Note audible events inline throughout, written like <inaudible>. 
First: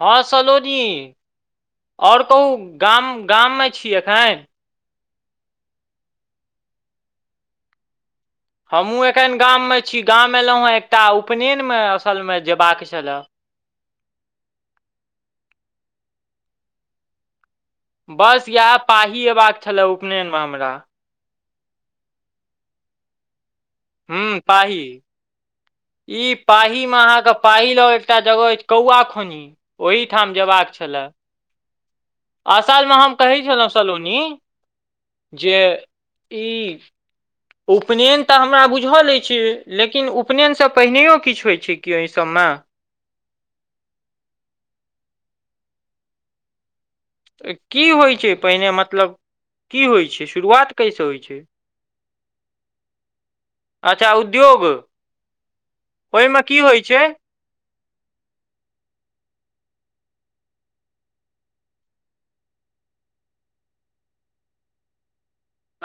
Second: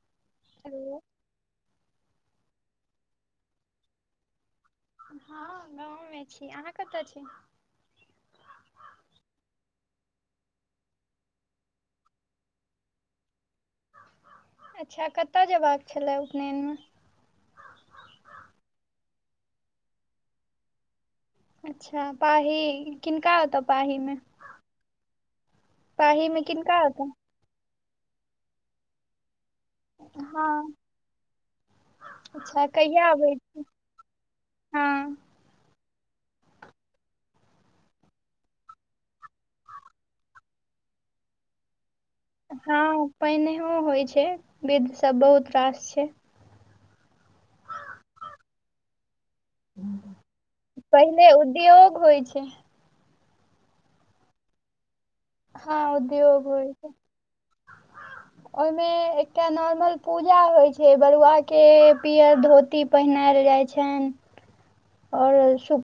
हँ हेलो सलोजी, और कहु गाम गाममे छी एखैन? हँ गाँवमे छी, अहाँ कत छी? हमहूँ एखन गाममे छी, गाम एयलहुँ हेँ एकटा उपनयनमे असलमे जयबाक छले। अच्छा, कत जयबाक छले उपनयनमे? बस इएह पाही अयबाक छलए उपनयनमे हमरा अच्छा पाही किनका ओत हुं पाही। ई पाहीमे किनका पाहीमे ओतऽ अहाँके पाही लग एकटा जगह अछि कौआ खोनही ओहिठाम जेबाक हँ छले। अच्छा असलमे कहिया हम अबै कहै छलहुँ सलोनी हँ जे ई उपनयन त हमरा बुझल अछि, लेकिन उपनयनसँ पहिनैयो किछु होइत छै? कि एहि सभमे हँ पहिनैयो होइ छै, विध सब बहुत रास छै। त की होइ छै पहिने मतलब की होइ छै, शुरुआत कैसे होइ पहिले छै? उद्योग होइ छै अच्छा उद्योग हँ उद्योग होइ छै। ओहि मे एकटा नॉर्मल पूजा होय छै, बरुआ के पीयर धोती पहिनाय ओल जाइ छैन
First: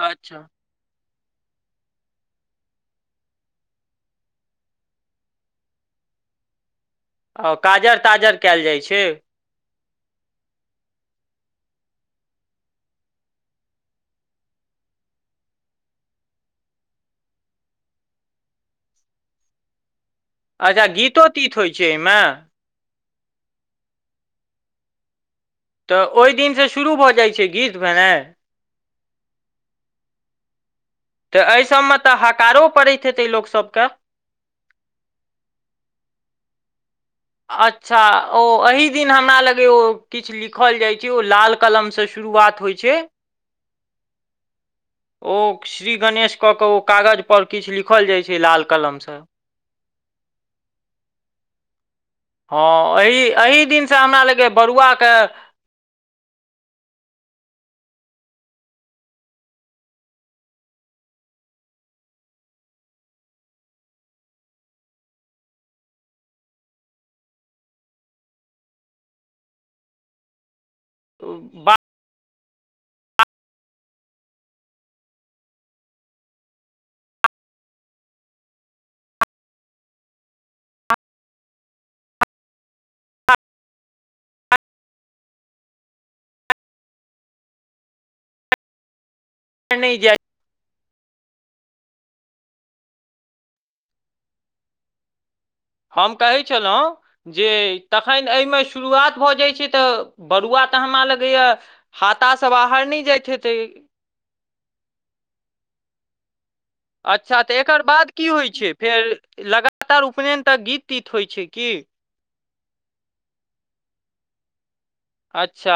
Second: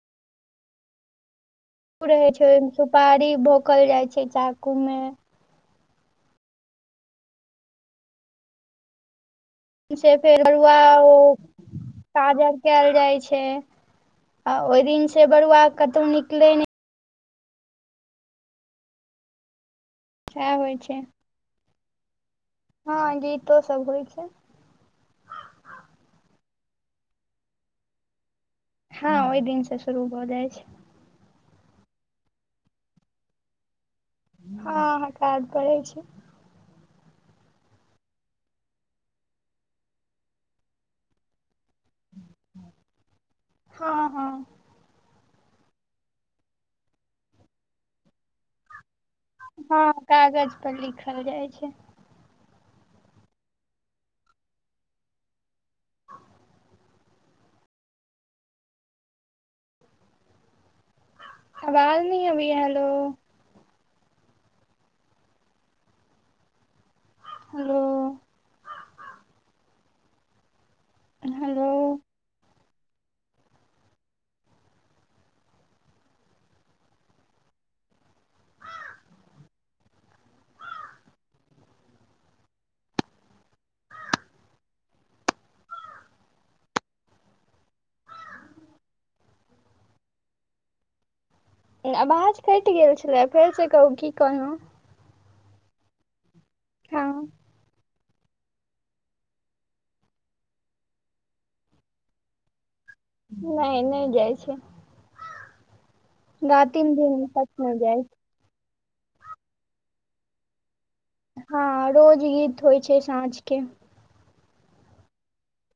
अच्छा। चूक रहै छै, ओहिमे सुपारी भोंकल जाइ छै चाकूमे आ काजर ताजर कयल जाइ छै? से फेर बरुआ ओ काजर कयल जाइ छै। आ ओहि दिन से बरुआ कतहु निकलै नै सएह होइ अच्छा छै गीतो तीत होइत छै एहिमे हँ गीतो सब होइ छै। त ओहि दिनसे शुरू भ जाइ छै गीत भेनाइ हँ ओहि दिन से शुरू भ जाइ छै तऽ एहि सभमे तऽ हकारो पड़ैत हेतै लोकसभके हँ हकार पडै छै। अच्छा ओ एहि दिन हमरा लगैये ओ किछु लिखल जाइत छै ओ लाल कलम से शुरुआत होइ छै। हँ हँ ओ श्री गणेश क क ओ कागज पर किछ लिखल जाय छै लाल कलम से हँ कागज पर लिखल जाइ छै हँ एही एही दिनसँ हमरा लगै बरुआके आवाज नै अबैये हलो हेलो हेलो बाहर नहि जाइ अबाज कटि गेल छलै फेर से कहू की कहलहुँ हम कहैत छलहुँ जे तखन एहि में शुरुआत भऽ जाय छै तऽ बरुआ तऽ हमरा लगैये हाता स बा हर नहि जाइत हेतै। नहि नहि जाइ छै रातिम दिन अच्छा तक तऽ नहि एकर जाइ बाद छै की होइत छै? फेर लगातार उपनयन तक गीत तीत होइ छै की? हँ रोज गीत होइ छै साँझ के। अच्छा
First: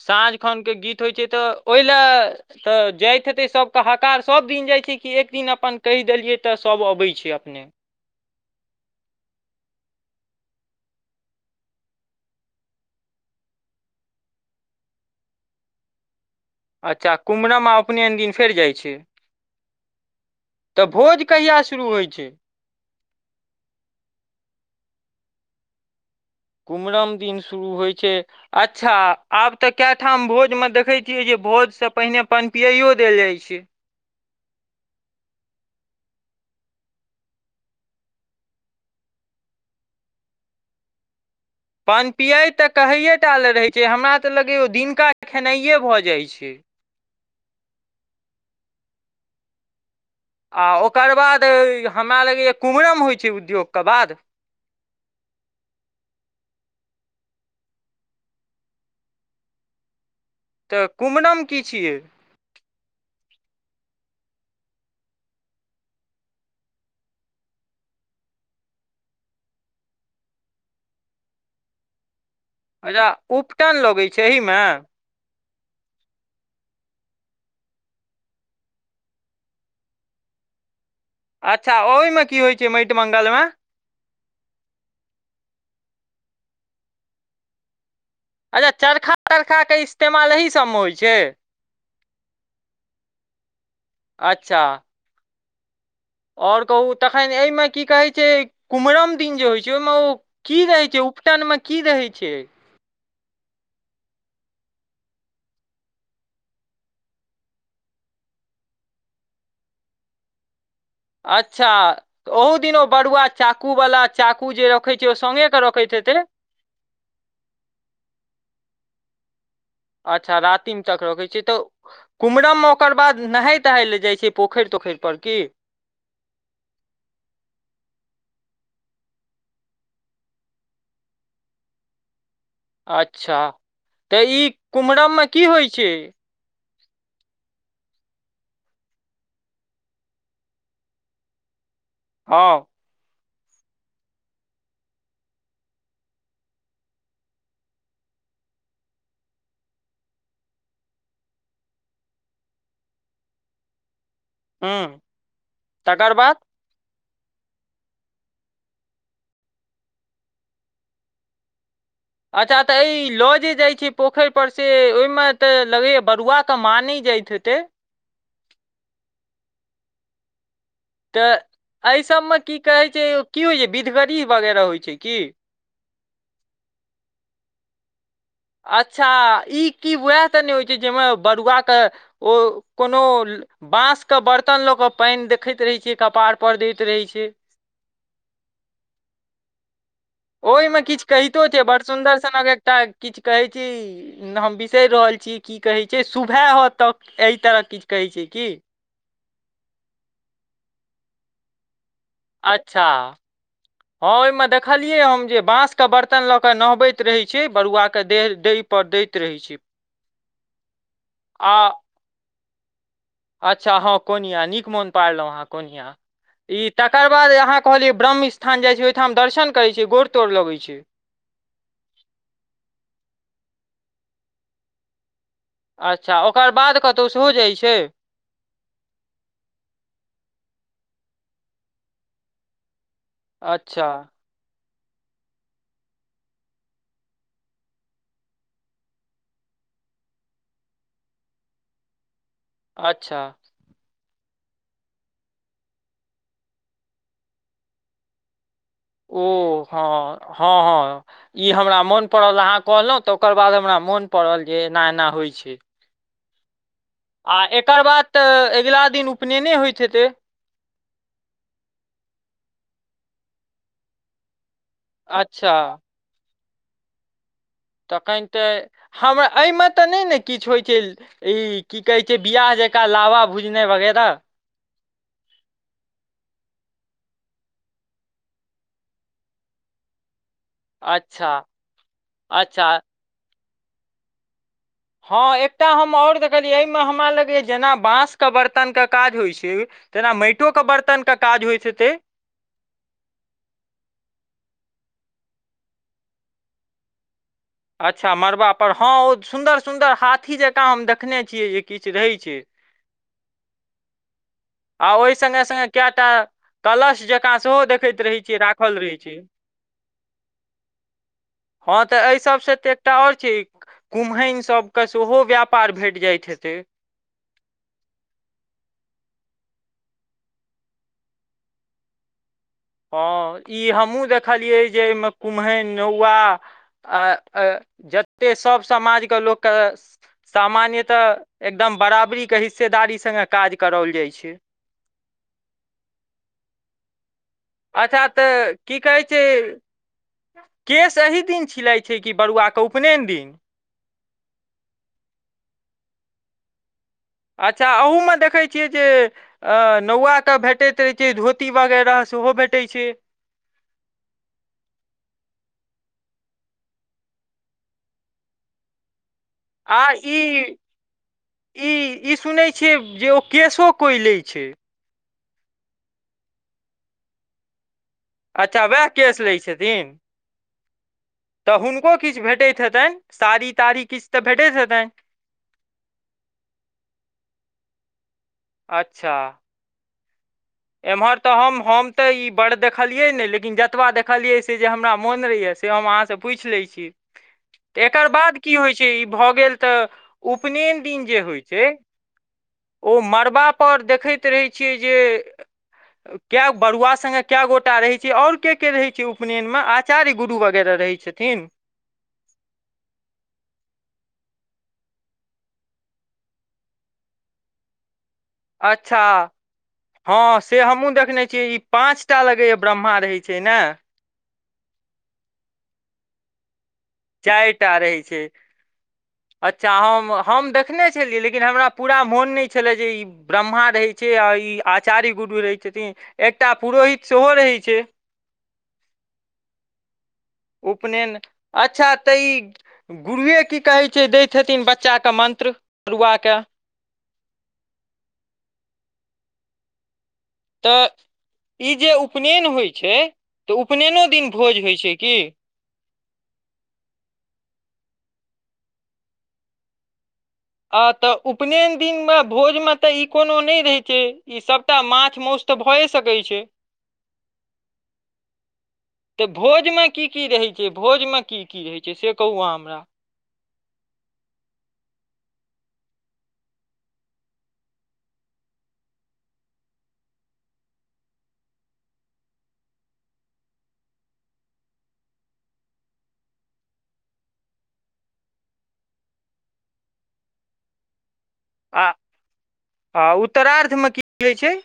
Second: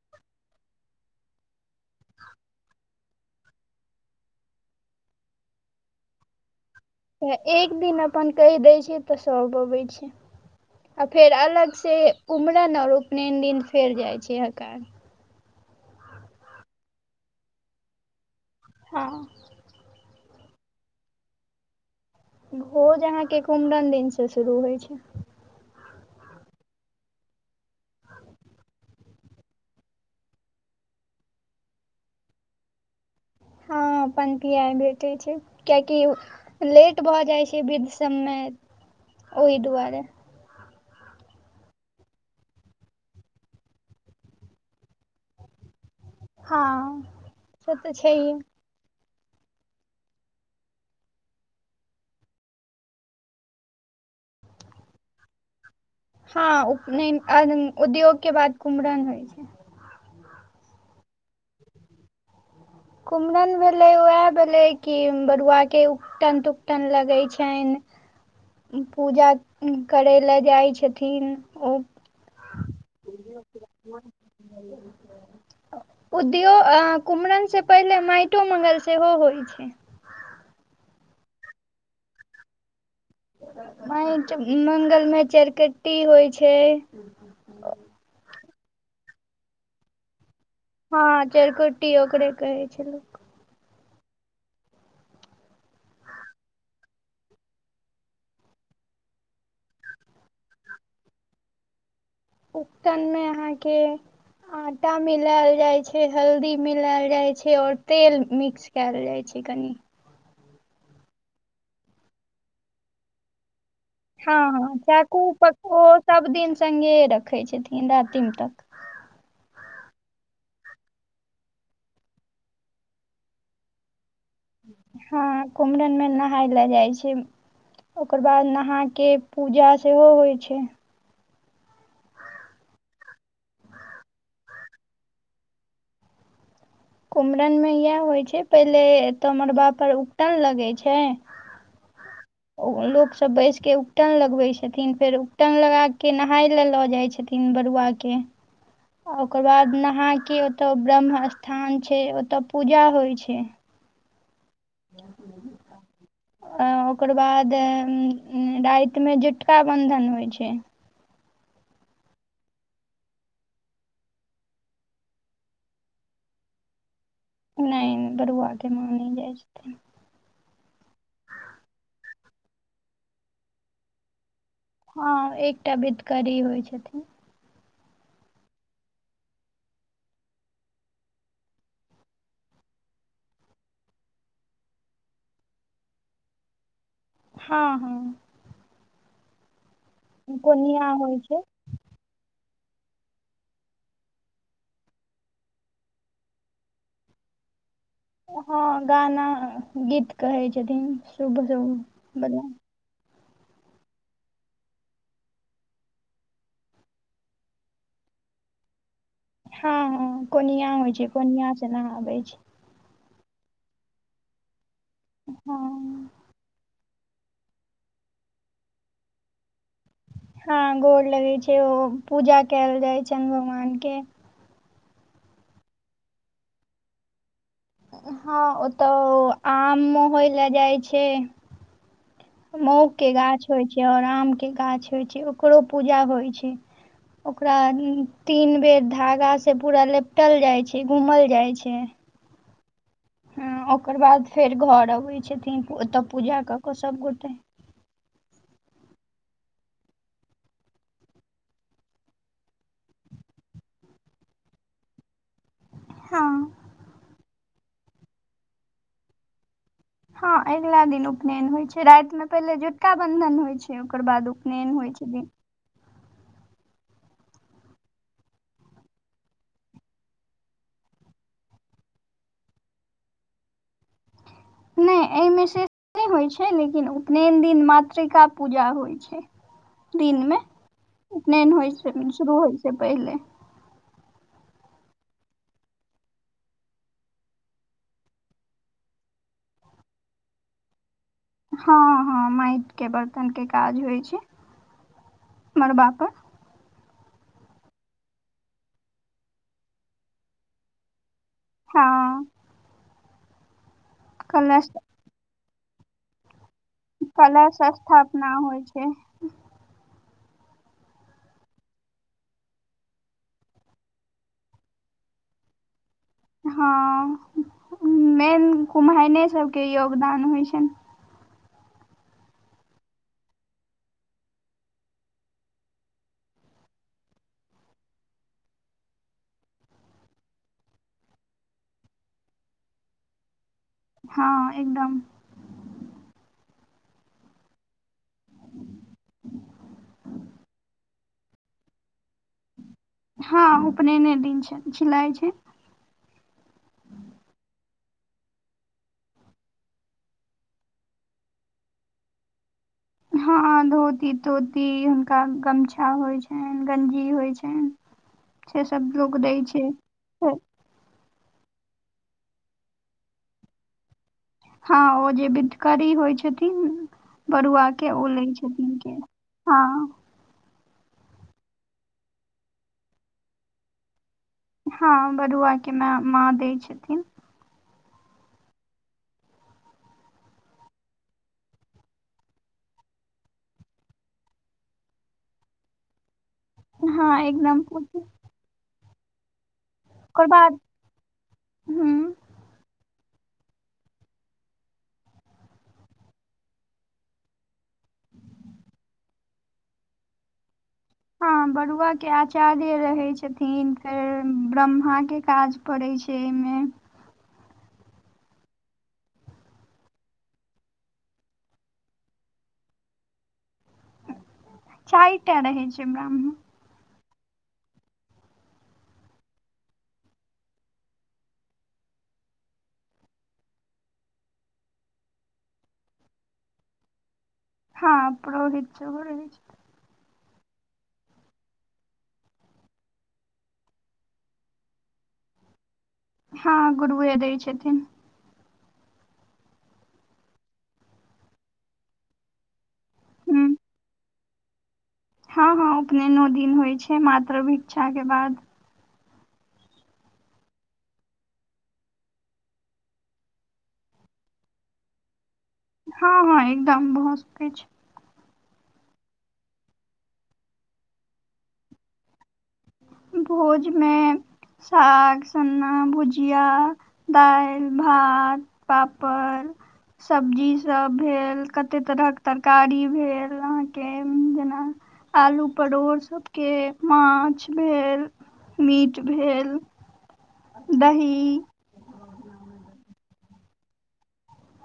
साँझ खन के गीत होइ छै तऽ ओहि ले तऽ जाइत हेते सब के हकार सब दिन जाइ छै कि एक दिन अपन कहि देलियै तऽ सभ अबै छै तऽ अपने एक दिन अपन कहि दैत छै तऽ सब अबैत छै। आ फेर अलग से कुमरन आऔर उपनयन दिन फेर जाइ छै हकार। अच्छा कुम्हरम उपनयन दिन फेर जाइत छै। हँ तऽ भोज कहिया शुरू होइत छै? भोज अहाँके कुमरम दिनसँ शुरू होइ छै। कुम्हरम दिन शुरू होइत छै अच्छा आब तऽ कए ठाम भोजमे देखैत छियै जे भोज स पहिने पनपियाइयो देल जाइ छै। हँ पन पियाइ भेटे छै कियेकि लेट भऽ जाइ छै विध सबमे ओहि दुआरे। पनपियैइ कहैए टाले रहैत छै हमरा तऽ लगैये ओ दिनका खेनाइए भऽ जाइ जाइ छै। हँ से तऽ छै। आ ओकर बाद हमरा लगैए कुम्हरम होइ छै उद्योगक बाद <unintelligible> हँ उपनैन उद्योग के बाद कुमरन होइ छै। तऽ कुमरम की छियै? कुम्हरन भेलै उएह भेलै कि बरुआ के उपटन तुपटन लगै छनि। पूजा करै लए जाइ छथिन ओ अच्छा उपटन लगैत छै एहिमे? उद्यो अ कुमरन से पहिले माइटो मंगल सेहो होइ छै। <unintelligible> अच्छा ओहिमे की होइ छै माटि मङ्गलमे? मंगलमे चारिकट्टी होइ छै। अच्छा चरखा तरखा के इस्तेमाल एहिस हँ, चाइरखुट्टी ओकरे कहै छैलै। अच्छा। आओर कहू तखन एहिमें, की कहै छै कुम्हरम दिन जे होइत छै, ओहि में ओ की रहै छै। उकटन में की रहै छै। उकटन में अहाँके। आटा मिलायल जाय छै, हल्दी मिलायल जाय छै, और तेल मिक्स कैयल जाय छै। ठीक। अच्छा, ओहो दिन ओ बरुआ च। हँ, हँ चाकू पक्क ओ रखैत हेतै सभदिन सङ्गे रखैत छथिन, रातिम तक। <inaudible> अच्छा रातिम तक रखैत छै, तऽ कुम्हरममें ओकर बाद नहाय- तहाय ल जाइ छै। पोखरि तोखरि पर की हँ कुमरम में नहाय ले जाइ छै, ओकर बाद नहा। के पूजा सेहो होइ छै। अच्छा, तऽ ई कुम्हरममें की होइ छै। कुमरम में इएह होइ छै, पहिले एतऽ मड़बा पर उकटन लगै छै। हँ ओ लोक। सभ बैसके उकटन लगबै छथिन, फेर उकटन लगा के नहाय लए लऽ जाइ छथिन बरुआके। ओकर बाद नहाक ओतय ब्रह्म-स्थान छै, ओतय पूजा होइ छै। हूं, तकर बाद। ओकर बाद, रातिमें झुटका-बन्धन होइ छै। अच्छा तऽ ई लऽ जे जाइ छै पोखरि पर से, ओहि में तऽ लगैय बरुआके माँ नइ जाइ छै। नइ बरुआ के माँ नइ जाए छथिन। तऽ एहि सभमें की कहै छै, की होइ छै विधगरी वगैरह होइ छै की। करी होइ छथिन। अच्छा, ई की उएह त नइ होइ छै जाहिमे बरुआके ओ कोनो। बाँंस के बर्तन लऽ के पानि देखैत रहै छियै, कपार पर दैत। रहै छै हँ हँ। ओह में कोनिया किछ होइ कहितो छै, बड़ सुन्दर सनक एक। एकटा किछु कहे छी, हम बिसरि रहल छी की कहे छै, शुभैह त अहि तरह किछ। हँ गाना गीत कहै छथिन, शुभ। बला अच्छा। <unintelligible> हँ ओहिमें देखलियै हम, जे बांसके बर्तन लऽ कऽ नहबैत रहैत छै, बरुआके देह दही पर दैत। रहै छै हँ हँ कोनिया होइ छै, कोनिया से आ नहाबै छै। अच्छा हँ कोनिया, नीक मोन पारलहु अहाँ हँ कोनिया, ई। तकर बाद अहाँ कहलियै, ब्रह्म-स्थान जै छै, ओय ठाम ह दर्शन करै छै, गोर। तोड़ लगै हँ गोर लगै छै, ओ पूजा कैल जाइ छैनि भगवानके। अच्छा, ओकर बाद कतहु सेहो जाइ छै। हँ, ओ तऽ आम मोहे लए जाइ छै। के, महूके गाछ होइ छै अच्छा और आम के गाछ। होइ छै, ओकरो पूजा होइ छै। ओकरा तीन बेर धागासँ पूरा लपटल जाइ छै, घूमल जाइ छै। अच्छा। हँ ओकर बाद फेर घर अबै छथिन, ओतऽ पूजा कऽ के सभ गोटे। ओ, हँ हँ, हँ, ई हमरा मोन पड़ल अहाँ कहलहुँ तऽ ओकर बाद हमरा। मोन पड़ल जे, एना- एना होइ छै। हँ, आ एकर बाद त, अगिला दिन उपनयने होइत। हेतै हँ, अगिला दिन उपनयन होइत छै, रातिमे पहिले झुटका- बन्धन होइत छै, ओकर बाद उप उपनेन होइ छै, दिन अच्छा तखन तऽ, हमरा एहिमे तऽ नहि ने किछु होइत छै, ई की कहै छै, बियाह जे एका लावा भुजने वगैरह! नैय। एहिमे से होइ छै, लेकिन उपनयन दिन मातृका पूजा होइ छै। दिन मे, अच्छा उपनैन होइ से शुरू होइ अच्छा से, पहिले! हँ, एकटा हम आओर देखलियै, एहिमे हमरा लगैए जेना, बाँसके बरतनके काज होइत छै। तेना माटियो के बर्तन क हँ, हँ, माटिके बर्तनके काज होइत छै। मरबा पर अच्छा! मड़बा पर हँ, ओ सुन्दर -सुंन्दर हाथी जकाँ हम देख देखखने छियै जे, किछु रहै हँ छै। कलश आ ओहि सगे- सङ्गे कैटा कलश जकाँ सेहो कलश देखैत रहै स्थापना छियै, होइ राखल रहै छै। <unintelligible> हँ तऽ एहि सभसँ तऽ एकटा आओर छै। कुम्हन सभके सेहो व्यापार भेट जाइत हेतै हँ, मेन घुमायने सब के योगदान होइ छनि। हँ, ई हमहूँ देखलियै जे, एहिमे कुम्हैन, नौआ! आ, अय जते सब समाजके लोकके, सामान्यतः एकदम बराबरी के हिस्सेदारी संग काज कराओल जाइ छै हँ, एकदम। अच्छा तऽ, की कहै छै। केश एही दिन छिलाइ छै कि! बरुआके उ हँ, उपनयने दिन छै झिलइ छै। अच्छा अहूमे देखैत छियै जे, नौआके भेटैत रहैत छै, धोती वगैरह सेहो भेटै छै हँ, धोती -तोती, हुनका गमछा। गमछा होइ छनि, गंजी होइ छनि, से सब लोक दै छै। आ ई ई ई सुनैत छियै, जे ओ केशो कोइ लैत छै। हँ, ओ जे बिद्दकरी होइ छथिन, बरुआ! के, ओ लै अच्छा छथिन वएह केश लै हँ। छथिन तऽ हुनको किछु भेटैत हेतनि, साड़ी -ताड़ी किछु? तऽ भेटैत हेतनि हँ, बरुआके माँ दैत छथिन। अच्छा! एम्हर तऽ हम हम तऽ ई बडड़ देखलियै नहि, लेकिन जतबा देखलियै से जे हमरा मोन रहैए। से हम अहाँ से पूछि लै छी, हँ एकदम पूछू। एकर बाद की होइ छै? छै, भऽ गेल तऽ, ओकर बाद उपनन दिन जे होइ छै! हूँ ओ मरब परर देखैत रहैत छियै जे कए बरुआ सङ्गे कए गोटा रहै छै, आऔर के के रहै छै, उपनयनमे आचार्य गुरु वग हँ, बरुआके आचार्य रहैत छथिन, फेर ब्रह्मा के काज पड़ै छै ए मे। अच्छा। हां से हमु देखने छियै ई पाँचटा लगैया ब्रह्मा रहै छै नै। चाएरटा रहै छै ब्राह्म। चायटा रहै छै। अच्छा हम हम देखने छलियै लेकिन हमरा पूरा मोन नै छलै जे ई ब्रह्मा रहै छै आ ई आचार्य गुरु रहै छथि, एकटा पुरोहित सेहो रहै छै हां पुरोहित सेहो रहै छै। उपनैन अच्छा तऽ ई गुरुए की कहै छै दै छथिन बच्चाके मन्त्र। तरुआके हां गुरुए दै छथिन। तऽ ई जे उपनैन होय छै तऽ उपनैनो दिन भोज होय छै। की हां-हां उपनैनो दिन होय छै मात्र भिक्षा के बाद। आ तऽ उपनैन दिनमे भोजमे तऽ ई कोनो नै रहै छै ई सबटा माछ, मौस तऽ भए सकै हां-हां छै एकदम भ सकय छै। तऽ भोजमे की-की रहै छै, भोज मे की-की रहै छै से कहू अहां। भोज में साग सन्ना, भुजिया, दाएल, भात, पापड़। सब्जी सब भेल कते तरहक तरकारी भेल अहाँके जना आलू, परोड़ सबके माछ भेल, मीट भेल, दही आ आ उत्तरार्थ मे की हय छै।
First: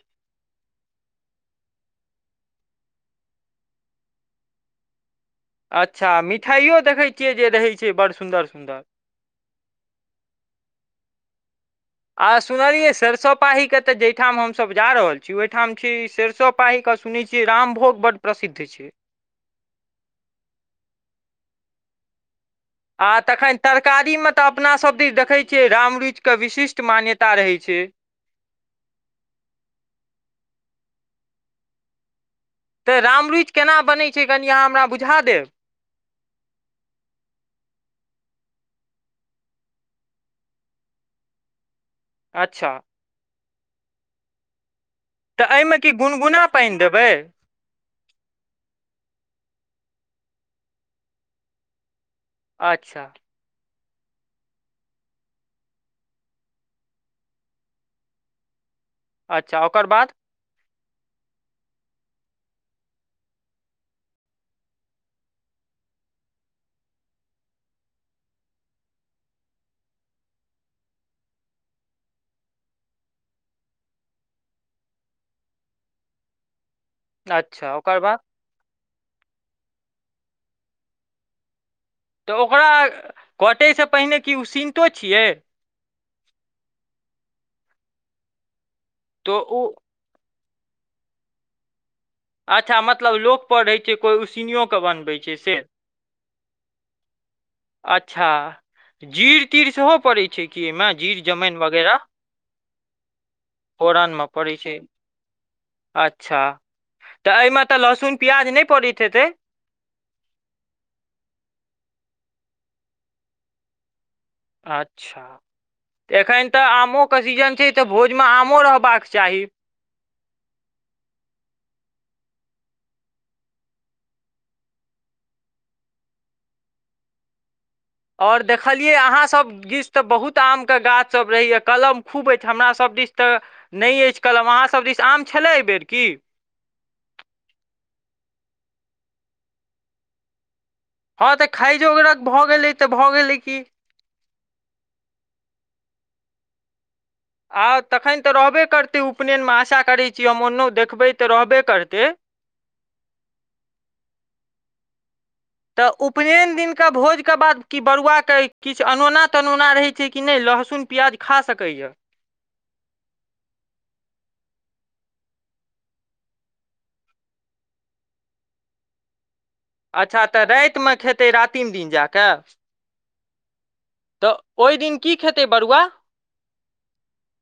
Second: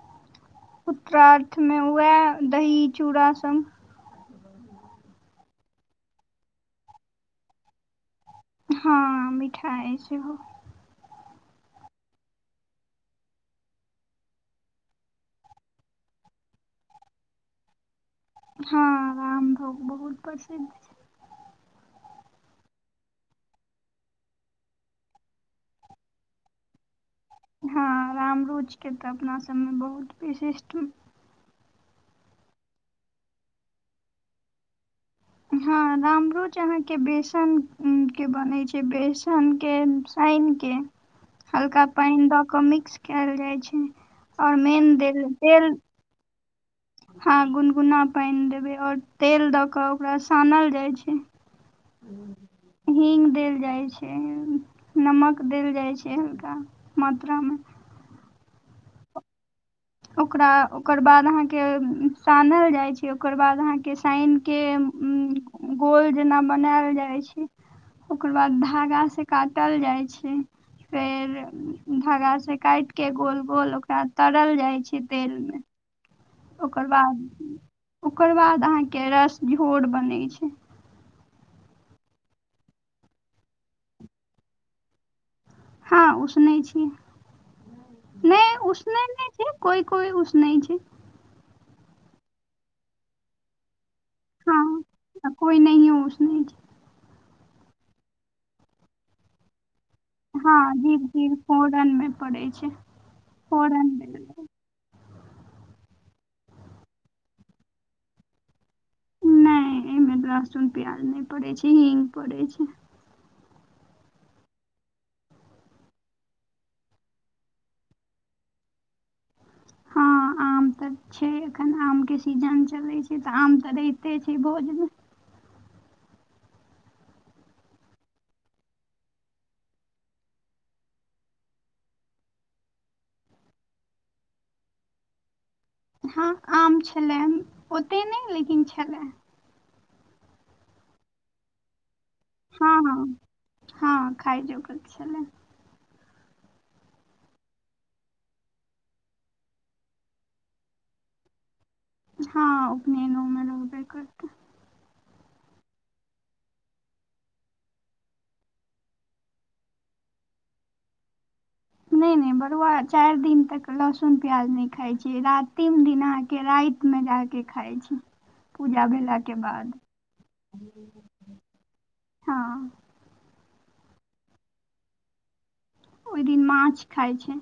उत्तरार्थ मे उहाए दही, चूड़ा संग अच्छा मिठाइयो देखै छियै जे रहै छै बड़ सुन्दर सुन्दर हां मिठाय सेहो आ सुनलियै सेरसों पाही के तऽ जेठाम हम सब जा रहल छी ओयठाम छी सेरसो पाही के क सुनै छियै रामभोग बड प्रसिद्ध छै हां राम भोग बहुत प्रसिद्ध छै। आ तखन तरकारीमे तऽ अपना सब दिस देखै छियै रामरुएच के विशिष्ट मान्य हां राम रुएच के तऽ अपना सबमे बहुत विशिष्ट तऽ रामरुएच केना बनै छै कनि अहाँ हमरा बुझ हां रामरुच अहाँ के बेसन उम्म के बनै छै, बेसन के सैन के हल्का पेएन द के अच्छा मिक्स काएल जाय छै और मेन तऽ एमे की गुनगुना पानि देबै हां गुनगुना पेएन देबै और तेल द के ओकरा सानल जाय छै, अच्छा हींग देल जाय छै। ए नमक देल जाय छै हल्का मात्रा मे। अच्छा ओकर बाद ओकरा ओकर बाद अहां के सानल जाय छै, ओकर बाद अहां के सेएन के उम्म गोल जेना बनाएल जाय छै, ओकर बाद धागा से काटल जाय छै। फेर धागा से काएट के गोल-गोल ओकरा तरल जाय छै तेल मे। ओकर बाद, ओकर बाद अहाँ के रस झोर बनै छै। तऽ ओकरा कटे से पहिने की उसिनतो छियै। हां उसनै छी नै उसनै नै तो छै ओ कोय-कोय उस सुनाइ छै? अच्छा मतलब लोक पढ़ै छै कोइ उसिनियो के हँ बनबै आ छै से कोइ नहियो उसनै छै अच्छा, जीर तीर सेहो पड़ै छै हँ कि एहिमे, जीर जमैन वगैरह फोरनमे पड़ै छै फोरन मे पड़ै छै। अच्छा, त एहिमे त लहसुन प्याज नै नै एहिमे लहसुन प्याज नै पड़ै छै हींग पड़ै छै अच्छा। त एखैन त आमोके सीजन छै त भोजमे आमो रहबाक चाही। हँ, आम आम त छै, एखन आम के सीजन चले छै, त आम त रहिते छै भोज मे। <inaudible> और देखलियैये अहाँसभ दिस त बहुत आमके गाछसभ रहैए, कलम खूब अछि, हमरा सभ दिस त नहि अछि कलम अहाँ सब दिस आम छले एहिबेर? हँ आम छले, ओतेक नहि लेकिन छले। हँ त खाइ जोकरक भ गेलै त भ गेलै कि। खाइ जोकर छले। आ तखैन त रहबे करतै उपनयनमे, आशा करैत छी हम ओन देखबै त रहबे करतै। हँ उपनयनोमे रहबे करतै। त उपनयन दिनका भोजके बाद कि बरुआके किछु अनोना तनोना रहैत छै कि नहि लोक लहसुन प्याज खा सकैए नहि नहि बरुआ चारि दिन तक लहसुन प्याज नै खाय छै रातिम दिन अहां के राति मे जाक खाइ छै पूजा भेला के बाद अच्छा त रातिमे खेतै रातिम दिन जा के हँ त ओहि दिन की खेतै बड़ुआ ओहि दिन माछ खाइ छै।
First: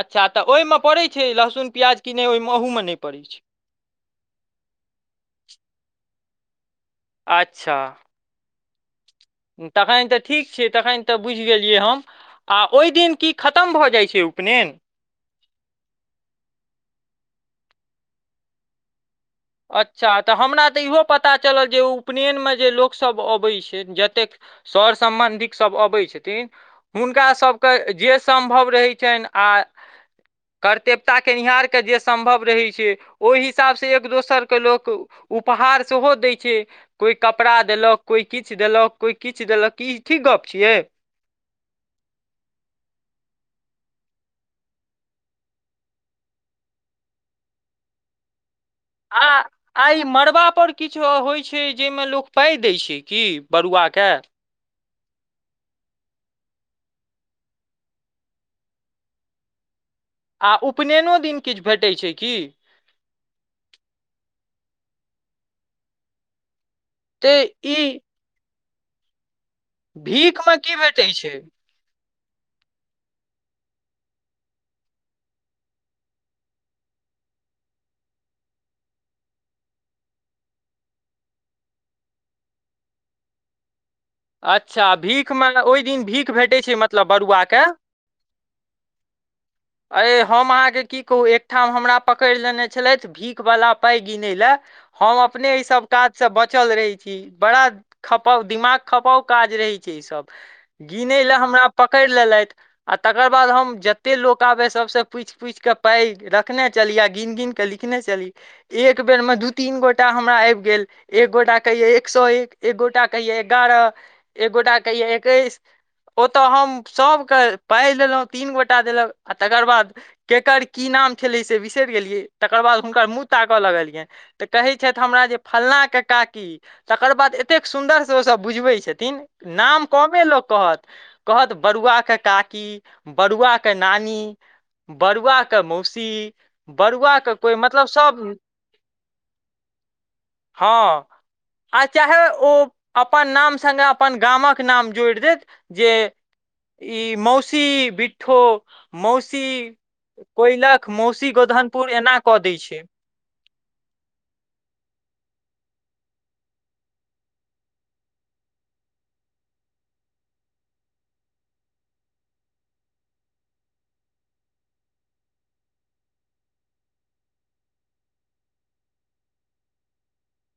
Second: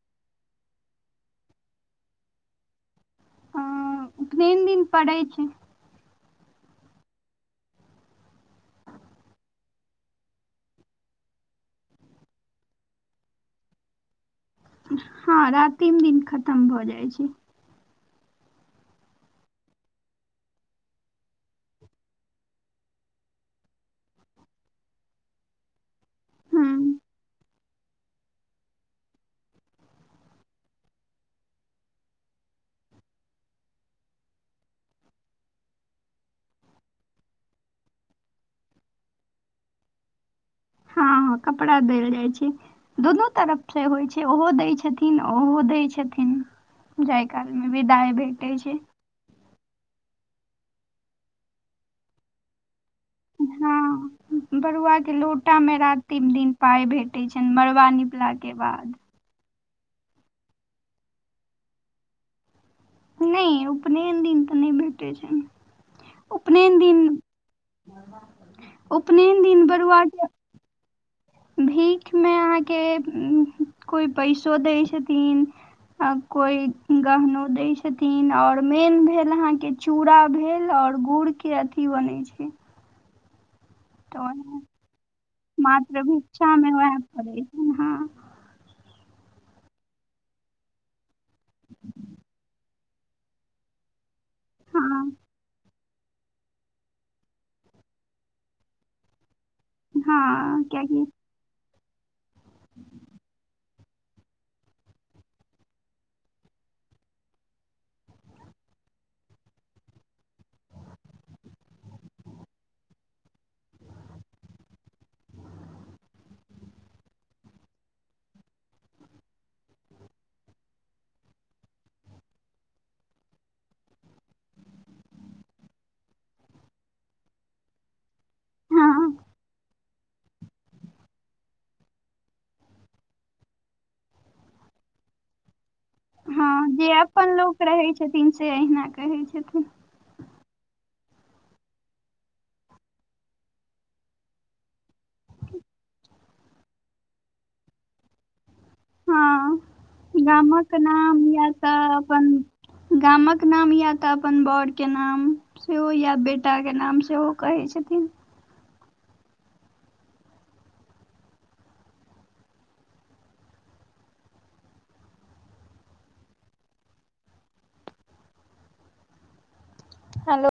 अच्छा त ओहिमे पड़ैत छै लहसुन प्याज कि नहि ओहिमे अहूमे नहि पड़ैत छै हां, उपनैैन दिन पड़ै छै अच्छा। तखैन त ठीक छै, तखैन त बुझि गेलियै हम आ ओहि दिन की खतम भ जाइ छै उपनयन हँ रातिम दिन खतम भ जाइ छै। अच्छा त हमरा त इहो पता चलल जे ओ उपनयनमे जे लोकसभ अबैत छै जतेक सर सम्बन्धिक सब अबै छथिन हँ हुनका सभ के जे सम्भव रहै छनि आ कर्तेवता केनिहारके जे सम्भव रहै छै ओहि हिसाबसँ एक दोसर के लोक उपहार सेहो दै छै, ््््ध‌कोइ कपड़ा देलक कोइ किछु देलक कोइ किछु किछु देलक ई ठीक गप छियै? हँ कपड़ा देल जाइ छै, दुनू तरफ से होइ छै ओहो दै छथिन ओहो दै छथिन। जाइ काल मे विदाइ भेटै छै। आ आ ई मड़बाापर किछु होइत छै जाहिमे लोक पाइ दैत छै? की बरुआके? हँ बरुआ लोटा मे रातिम दिन पाइ भेटैत छनि मरबा निपला के बाद आ उपनयनो दिन किछु भेटैत छै कि? नहि उपनयन दिन त नै भेटै छै उपनयन दिन त ई। उपनयन। दिन भीख में की भेटै छै। भीख में अहाँके, कोइ पैसो दै छथिन। कोई गहनों दैय छथिन, और मेन भेल अहाँके चूड़ा भेल और। आओर गुड़ के अथी बनै छै। तऽ ओहिमे अच्छा भीख में ओहि मात्र दिन भीख भेटै भिक्षामे छै, वैह मतलब पड़ै बरुआके। छै हँ अे हम अहाँकेँ की कहू एकठाम हमरा पकड़ि लेने छलथि, भीखवला पै। गिनै लए हँ हम अपने ई सब। काजसँ बचल रहै छी, बड़ा खपाउ दिमाग खपाऊ। काज रहै छै ई सब, हँ कियाकि गिनै ल हमरा। पकड़ लेलथि आ तकर बाद हम जत्ते लोक। आबै, सबसँ पूछि- पूछिके पाइ रखने चली, आ गिन- गिन के लिखने चली। एक बेर में। दू- तीन गोटा हमरा आबि गेल, एक गोटा कहियै एक सौ एक, एक गोटा कहियै एगारह। एक गोटा कहिये एकैस, ओतऽ हम सबके पाइ दलौंहुँ, तीन गोटा देलक। आ तकर बाद केकर की नाम छलै से बिसरि गेलियै, तकर बाद हुनकर मुँह ताकय लगलियनि। तऽ कहैत छथि हमरा जे फलनाके काकी, तकर बाद एतेक सुन्दरसँ ओसभ बुझबैत हँ छथिन। नाम कमे लोक कहत, कहत बरुआ के काकी, बरुआ के। नानी, बरुआ के मौसी। हँ जे बरुआ के अपन कोई, लोक मतलब रहै सब। छथिन से अहिना कहै छथिन हँ। आ चाहे ओ अपन नाम सङ्गे अपन गामक नाम जोड़ि देत जे। ई मौसी बिट्ठो। मौसी हँ गामक कोयलख, नाम मौसी या गोधनपुर, तऽ एना अपन कऽ दै छै। गामक नाम या तऽ अपन बर के नाम सेहो या बेटाके नाम सेहो कहैत छथिन। हेलो।